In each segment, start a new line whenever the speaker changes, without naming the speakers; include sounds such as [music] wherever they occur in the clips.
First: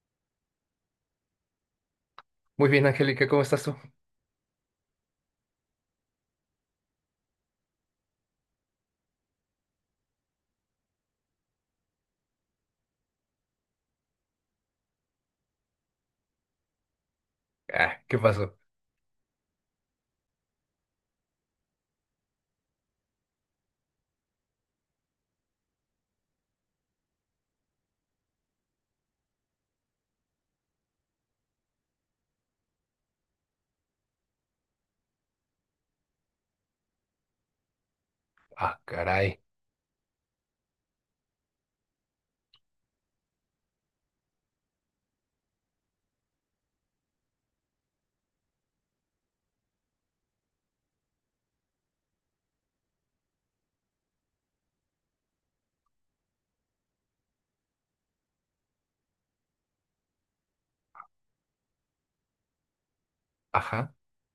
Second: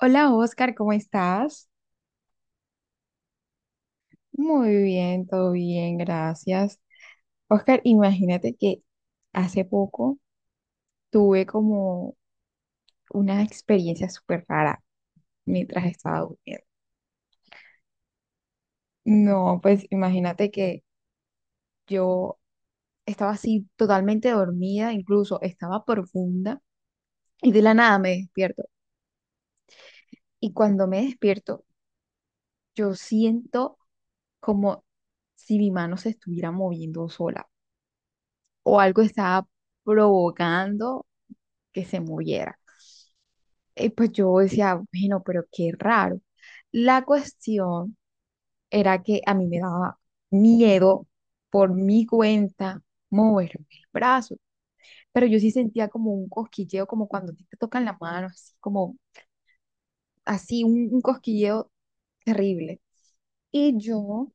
Hola Oscar, ¿cómo estás?
Muy bien, Angélica, ¿cómo estás tú?
Muy bien, todo bien, gracias. Oscar, imagínate que hace poco tuve como una experiencia súper rara mientras estaba durmiendo.
Ah, ¿qué pasó?
No, pues imagínate que yo estaba así totalmente dormida, incluso estaba profunda y de la nada me despierto. Y cuando me despierto, yo siento como si mi mano se estuviera moviendo sola. O
Ah,
algo
caray.
estaba provocando que se moviera. Y pues yo decía, bueno, pero qué raro. La cuestión era que a mí me daba miedo por mi cuenta moverme el brazo, pero yo sí sentía como un cosquilleo, como cuando a ti te tocan la mano, así como así, un cosquilleo terrible. Y
Ajá.
yo,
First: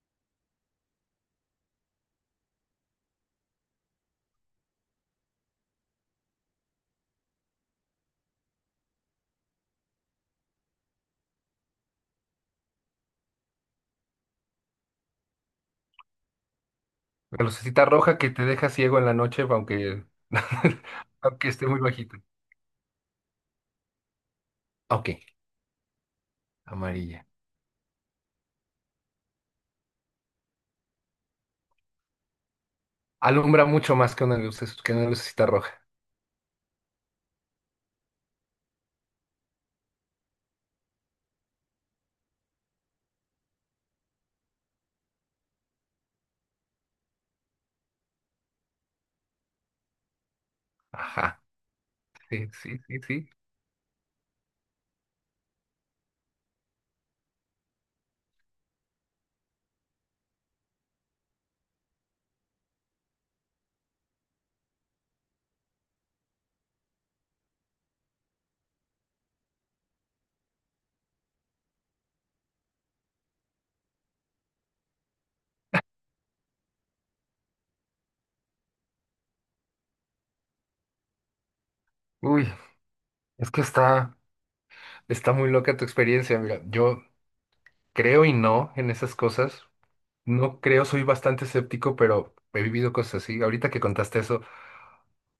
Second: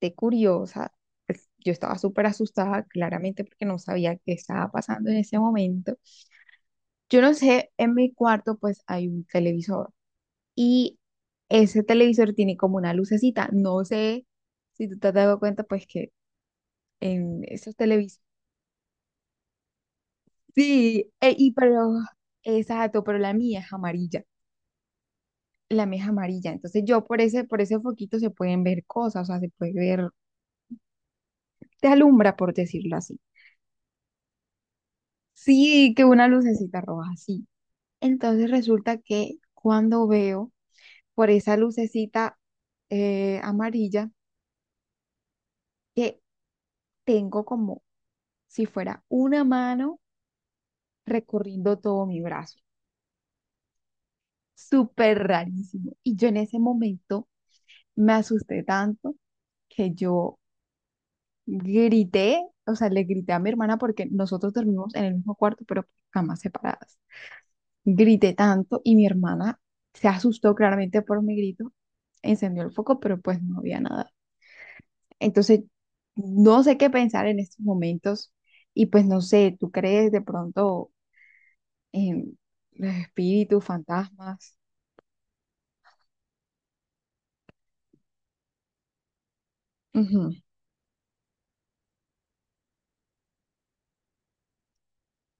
de curiosa, pues, yo estaba súper asustada, claramente porque no sabía qué estaba pasando en ese momento. Yo no sé, en mi cuarto pues hay un televisor y ese televisor tiene como una lucecita. No sé si tú te has dado cuenta pues que en
La
esos
lucecita roja
televisores...
que te deja ciego en la noche, aunque, [laughs]
Sí,
aunque
y
esté muy
pero...
bajito.
Exacto, pero la mía es amarilla.
Ok,
La mía es amarilla. Entonces yo por
amarilla.
por ese foquito se pueden ver cosas, o sea, se puede ver, te alumbra por decirlo así.
Alumbra mucho más que una luz, que una lucecita roja.
Sí, que una lucecita roja, sí. Entonces resulta que cuando veo por esa lucecita amarilla, que tengo como si fuera una mano
Ajá.
recorriendo todo mi
Sí,
brazo.
sí, sí, sí.
Súper rarísimo. Y yo en ese momento me asusté tanto que yo grité, o sea, le grité a mi hermana porque nosotros dormimos en el mismo cuarto, pero por camas separadas. Grité tanto y mi hermana se asustó claramente por mi grito, encendió el foco, pero pues no había nada. Entonces, no sé qué pensar en estos momentos y pues no sé, ¿tú crees de pronto? em,
Uy,
los
es que
espíritus, fantasmas.
está muy loca tu experiencia. Mira, yo creo y no en esas cosas.
Ujú.
No creo, soy bastante escéptico, pero he vivido cosas así. Ahorita que contaste eso,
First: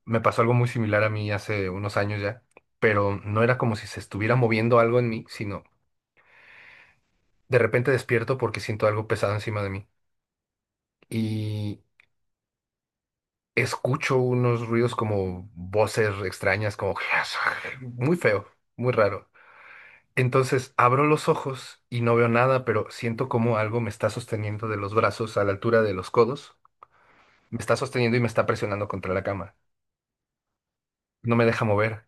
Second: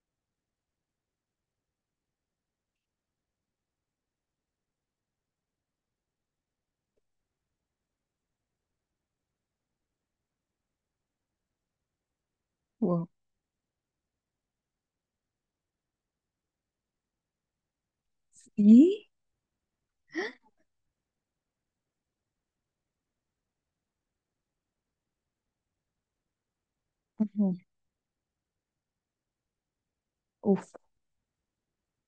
me pasó algo muy similar a mí hace unos años ya, pero no era como si se estuviera moviendo algo en mí, sino de repente despierto porque siento algo pesado encima de mí y
Wow.
escucho unos ruidos como voces extrañas, como [laughs] muy feo, muy
¿Sí?
raro. Entonces abro los ojos y no veo nada, pero siento como algo me está sosteniendo de los brazos a la altura de los codos,
Ujú.
me está sosteniendo y me está presionando contra la cama.
Uf.
No me deja mover.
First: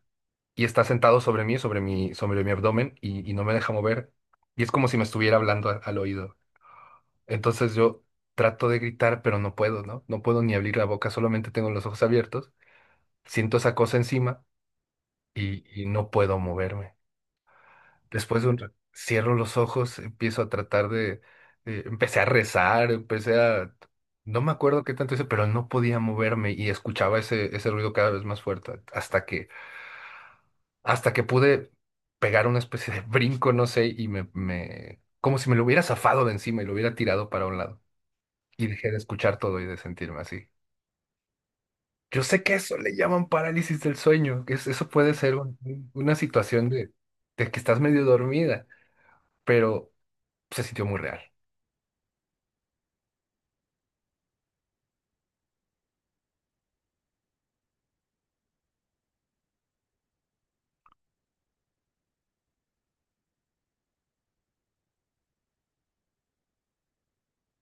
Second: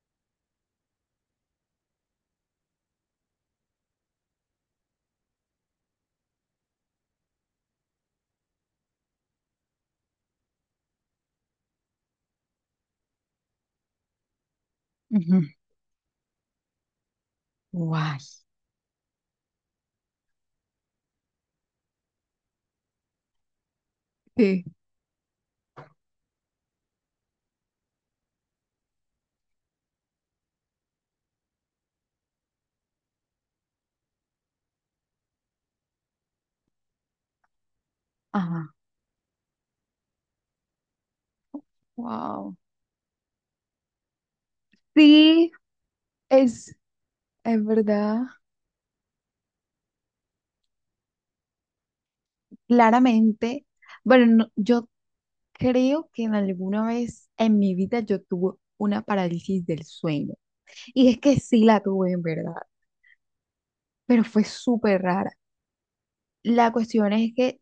Y está sentado sobre mí, sobre mi abdomen, y no me deja mover. Y es como si me estuviera hablando al oído. Entonces yo trato de gritar, pero no puedo, ¿no? No puedo ni abrir la boca, solamente tengo los ojos abiertos. Siento esa cosa encima
Ujú.
y no puedo moverme.
Guay.
Después de un cierro los ojos, empiezo a tratar de… empecé a rezar, empecé a… No me
Sí.
acuerdo qué tanto hice, pero no podía moverme y escuchaba ese ruido cada vez más fuerte hasta que pude pegar una especie de [laughs] brinco, no sé, y como si me lo hubiera zafado de encima y lo hubiera tirado para un lado. Y
Ajá.
dejé de escuchar todo y de sentirme así. Yo sé que
Wow.
eso le llaman parálisis del sueño, que eso puede ser
Sí,
una situación
es,
de que
es
estás medio
verdad.
dormida, pero se sintió muy real.
Claramente. Bueno, yo creo que en alguna vez en mi vida yo tuve una parálisis del sueño. Y es que sí la tuve en verdad, pero fue súper rara. La cuestión es que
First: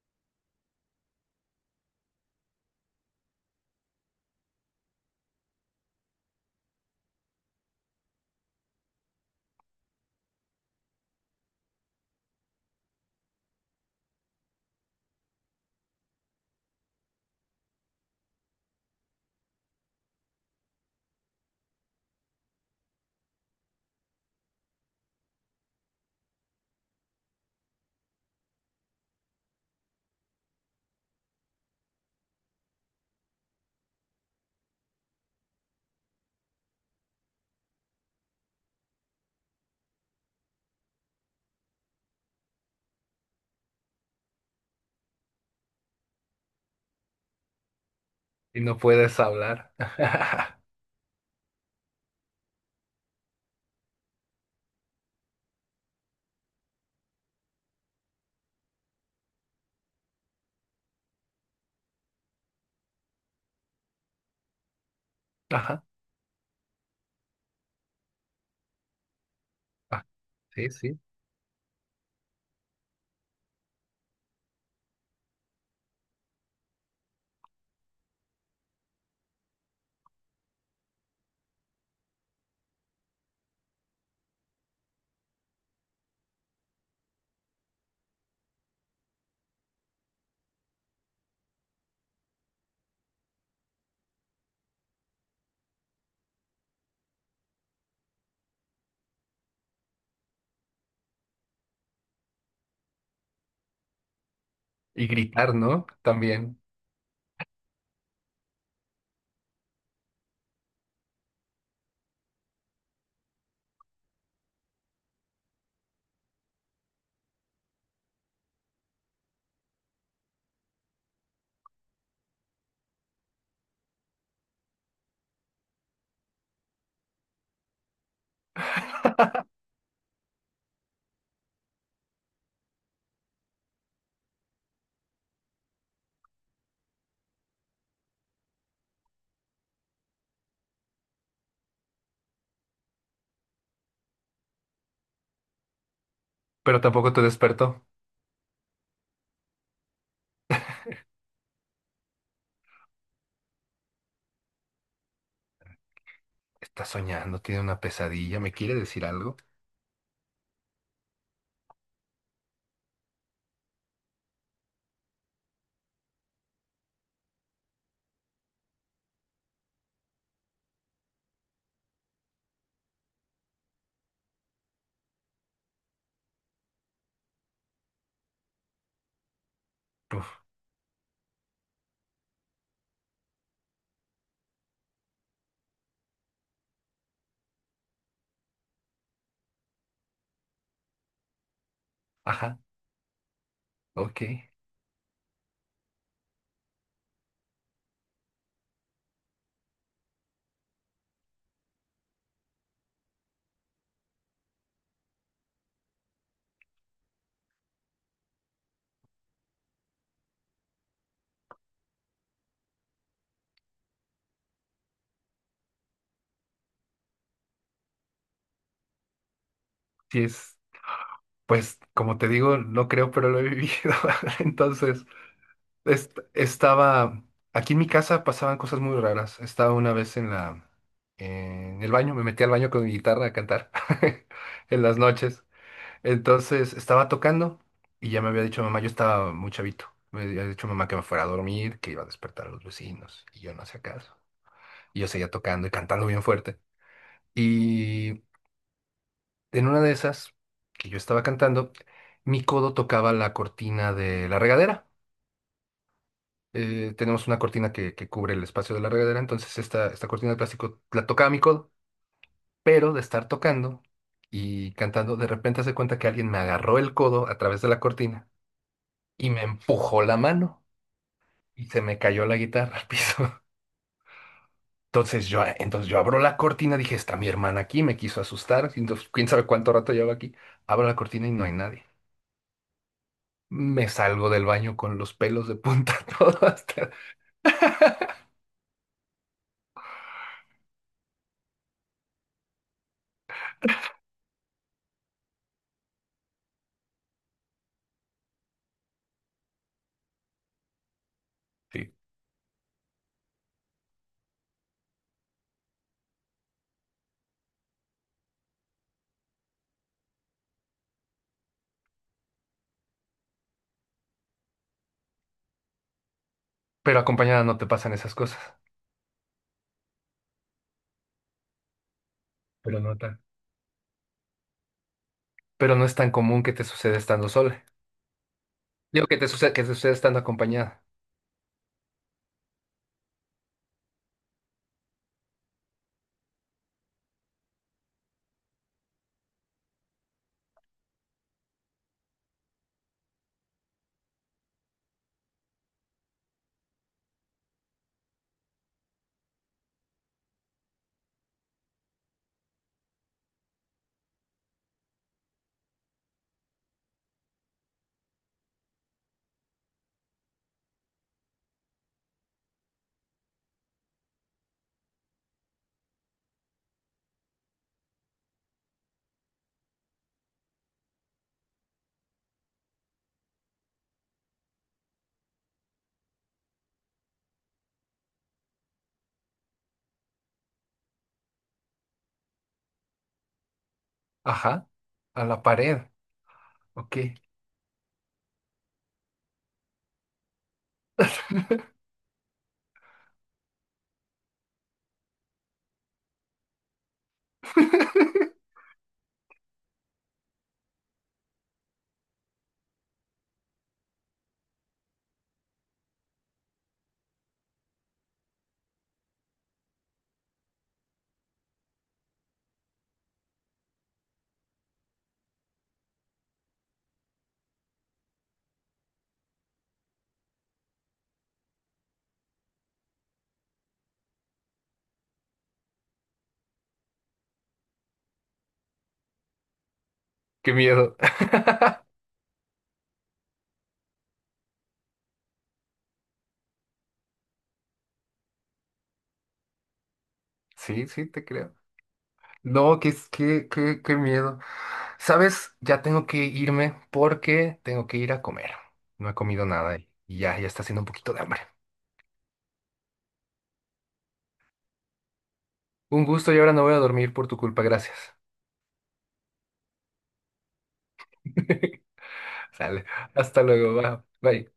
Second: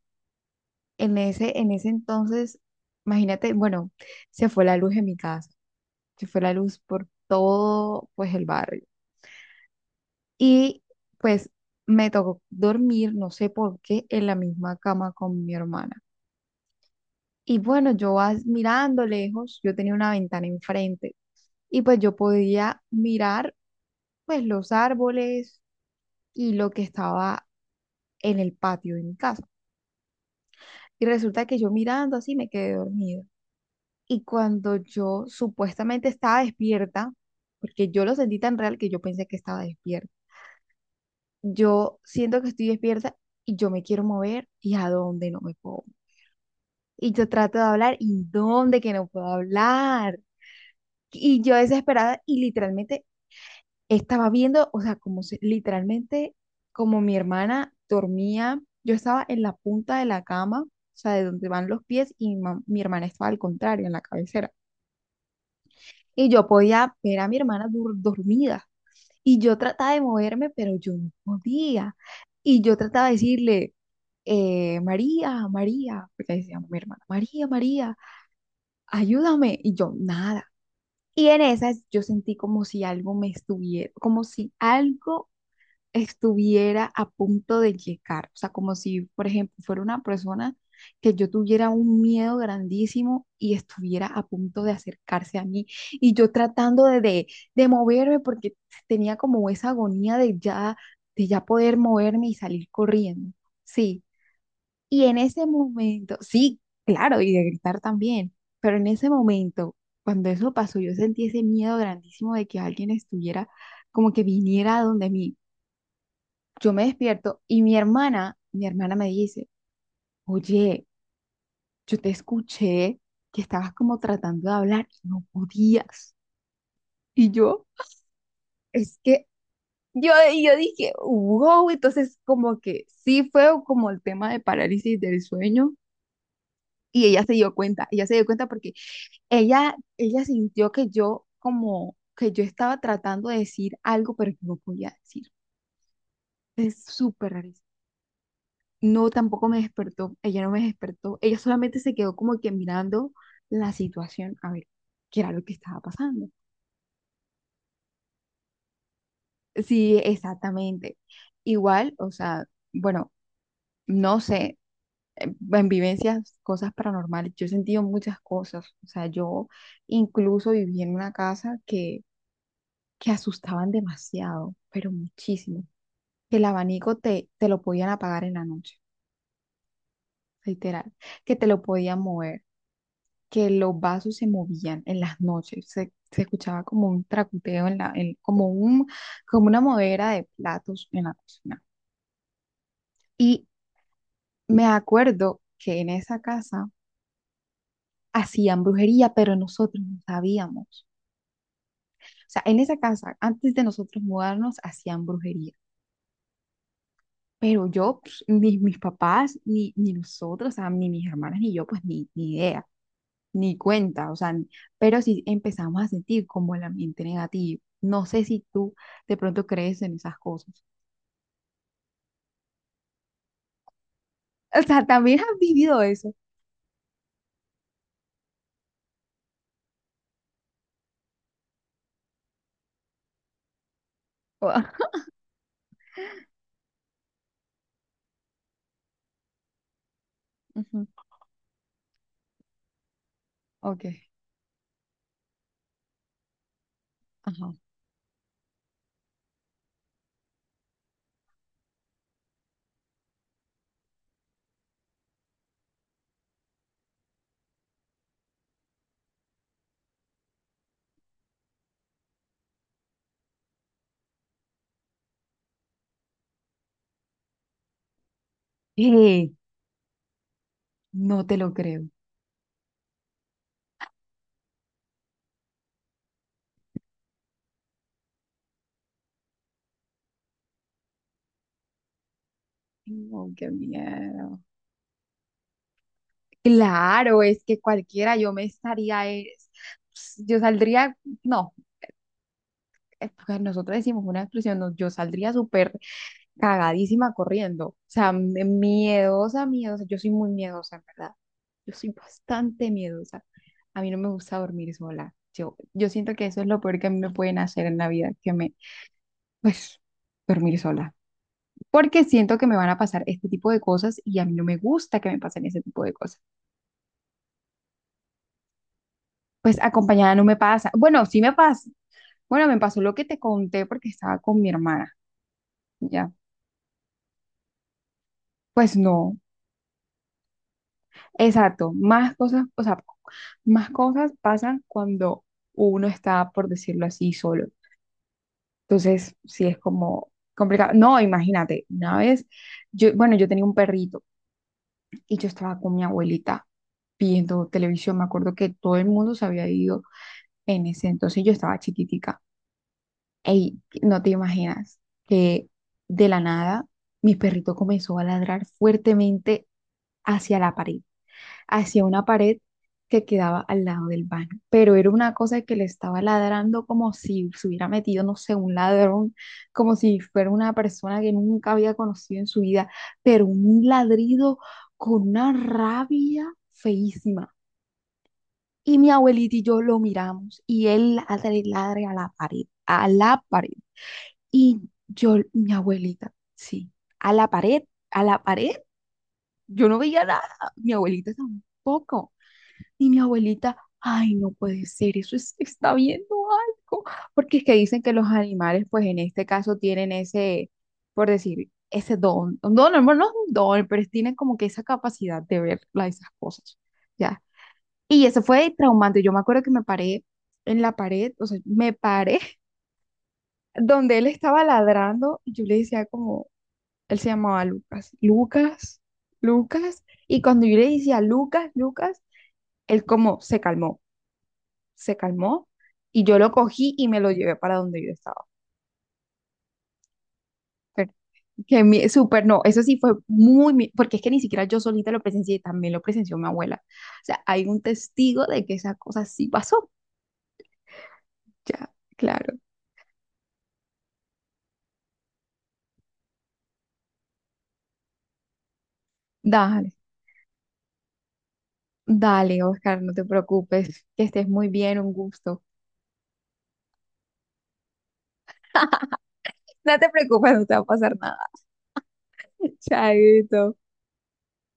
en en ese entonces, imagínate, bueno, se fue la luz en mi casa. Se fue la luz por todo, pues, el barrio. Y, pues, me tocó dormir, no sé por qué, en la misma cama con mi hermana. Y bueno, yo mirando lejos, yo tenía una ventana enfrente y pues yo podía mirar pues los árboles y lo que estaba en el patio de mi casa. Y resulta que yo mirando así me quedé dormida. Y cuando yo supuestamente estaba despierta, porque yo lo sentí tan real que yo pensé que estaba despierta, yo siento que estoy despierta y yo me quiero mover y a dónde no me puedo. Y yo trato de hablar y
Y no
dónde que no
puedes
puedo
hablar.
hablar.
[laughs]
Y yo desesperada y literalmente estaba viendo, o sea, literalmente como mi hermana dormía, yo estaba en la punta de la cama, o sea, de donde van los pies y mi hermana estaba al contrario, en la cabecera.
Ajá.
Y yo podía ver a mi hermana dormida. Y yo trataba de
Ah,
moverme,
sí,
pero yo
sí.
no podía. Y yo trataba de decirle, María, María, porque ahí se llama mi hermana, María, María, ayúdame. Y yo, nada. Y en esas yo sentí como si algo me estuviera, como si algo estuviera a punto de llegar. O sea, como si, por ejemplo, fuera una persona que yo tuviera un miedo grandísimo y estuviera a punto de acercarse a mí. Y yo tratando de moverme porque tenía como esa agonía de ya poder moverme y salir corriendo. Sí. Y
Y
en ese
gritar, ¿no?
momento,
También.
sí, claro, y de gritar también, pero en ese momento, cuando eso pasó, yo sentí ese miedo grandísimo de que alguien estuviera, como que viniera a donde mí. Yo me despierto y mi hermana me dice, oye, yo te escuché que estabas como tratando de hablar y no podías. Y yo, es que yo, y yo dije, wow, entonces como que sí fue como el tema de parálisis del sueño. Y ella se dio cuenta, ella se dio cuenta porque ella sintió que yo como que yo estaba tratando de decir algo, pero yo no podía decir.
Pero
Es
tampoco te
súper raro.
despertó.
No, tampoco me despertó. Ella no me despertó. Ella solamente se quedó como que mirando la situación a ver qué era lo que estaba pasando.
Está soñando, tiene una pesadilla, ¿me quiere decir algo?
Sí, exactamente. Igual, o sea, bueno, no sé, en vivencias, cosas paranormales, yo he sentido muchas cosas. O sea, yo incluso viví en una casa que asustaban demasiado, pero muchísimo. Que el abanico te lo podían apagar en la noche,
Uf,
literal, que te lo podían mover, que los vasos se movían en las noches, se escuchaba como un tracuteo en como como una movera de platos en la cocina.
ajá,
Y
ok.
me acuerdo que en esa casa hacían brujería, pero nosotros no sabíamos. O sea, en esa casa, antes de nosotros mudarnos, hacían brujería. Pero yo, pues, ni mis papás, ni nosotros, o sea, ni mis hermanas, ni yo, pues ni idea. Ni cuenta, o sea, pero sí empezamos a sentir como el ambiente negativo. No sé si tú de pronto crees en esas
Sí es,
cosas.
pues como te digo, no creo, pero lo he vivido. [laughs]
[laughs] O sea,
Entonces,
también has vivido eso.
est- estaba, aquí en mi casa pasaban cosas muy raras. Estaba una vez en en el baño, me metí al baño con mi guitarra a cantar [laughs] en
[laughs]
las noches. Entonces estaba tocando y ya me había dicho mamá, yo estaba muy chavito. Me había dicho
Ujú.
mamá que me fuera a dormir, que iba a despertar a los vecinos y yo no hacía
Ok,
caso. Y yo seguía tocando y cantando bien fuerte.
ajá.
Y en una de esas que yo estaba cantando, mi codo tocaba la cortina de la regadera. Tenemos una cortina que cubre el espacio de la regadera, entonces esta cortina de plástico la tocaba mi codo, pero de estar tocando y cantando, de repente hace cuenta que alguien me agarró el codo a través de la cortina y
Eh,
me empujó la mano.
no te lo
Y se
creo.
me cayó la guitarra al piso. [laughs] Entonces yo abro la cortina, dije, está mi hermana aquí, me quiso asustar, entonces, quién sabe cuánto rato llevo aquí. Abro la cortina y no hay nadie.
No, qué
Me salgo
miedo.
del baño con los pelos de punta, [laughs] todo hasta…
Claro, es que cualquiera, yo me estaría, yo saldría, no, porque nosotros decimos una expresión, no, yo saldría súper cagadísima corriendo. O sea, miedosa, miedosa. Yo soy muy miedosa, en verdad. Yo soy
Sí.
bastante miedosa. A mí no me gusta dormir sola. Yo siento que eso es lo peor que a mí me pueden hacer en la vida, que me, pues, dormir sola. Porque siento que me van a pasar este tipo de cosas y a mí no me gusta que me pasen ese tipo de cosas.
Pero acompañada no te pasan esas cosas.
Pues acompañada no me pasa. Bueno, sí me pasa. Bueno, me
Pero
pasó lo
no
que te
tan.
conté porque estaba con mi hermana,
Pero no es tan
¿ya?
común que te suceda estando sola.
Pues
Digo que
no.
te sucede, que te suceda estando acompañada.
Exacto, más cosas, o sea, más cosas pasan cuando uno está, por decirlo así, solo. Entonces, sí es como complicado. No, imagínate, una vez, yo, bueno, yo tenía un perrito y yo estaba con mi abuelita viendo televisión. Me acuerdo que todo el mundo se había ido en ese entonces, yo estaba chiquitica. Ey, no te imaginas que de la nada mi perrito comenzó a ladrar fuertemente hacia la pared. Hacia una pared que quedaba al lado del baño, pero era una cosa que le estaba ladrando como si se hubiera metido, no sé, un ladrón, como si fuera una persona que nunca había conocido en su vida, pero un ladrido con una rabia feísima. Y mi abuelita y yo lo miramos y él ladre, ladre a la pared, a la pared. Y
Ajá,
yo,
a la
mi
pared.
abuelita, sí,
Ok.
a la
[laughs]
pared, a la pared. Yo no veía nada, mi abuelita tampoco. Y mi abuelita, ay, no puede ser, está viendo algo, porque es que dicen que los animales, pues en este caso, tienen ese, por decir, ese don, un don, hermano, no es un don, pero tienen como que esa capacidad de ver esas cosas, ¿ya? Y eso fue traumante, yo me acuerdo que me paré en la pared, o sea, me paré [laughs] donde él estaba ladrando, y yo le decía como, él se llamaba Lucas, Lucas, Lucas, y cuando yo le decía Lucas, Lucas, él como se calmó. Se calmó y yo lo cogí y me lo llevé para donde yo estaba.
Qué
Pero,
miedo.
que mi, súper, no, eso sí fue muy, porque es que ni siquiera yo solita lo presencié, también lo presenció mi abuela. O sea, hay un testigo de que esa cosa sí pasó.
Sí, sí, te creo.
Ya, claro.
No, qué miedo. Sabes, ya tengo que irme porque tengo que ir a comer. No he comido
Dale,
nada y ya está haciendo un poquito de hambre.
dale, Oscar, no te preocupes, que estés muy bien, un gusto.
Un gusto y ahora no voy a dormir por tu culpa, gracias.
No te preocupes, no te va a pasar nada.
[laughs]
[laughs]
Sale, hasta
Chaito.
luego, va. Bye.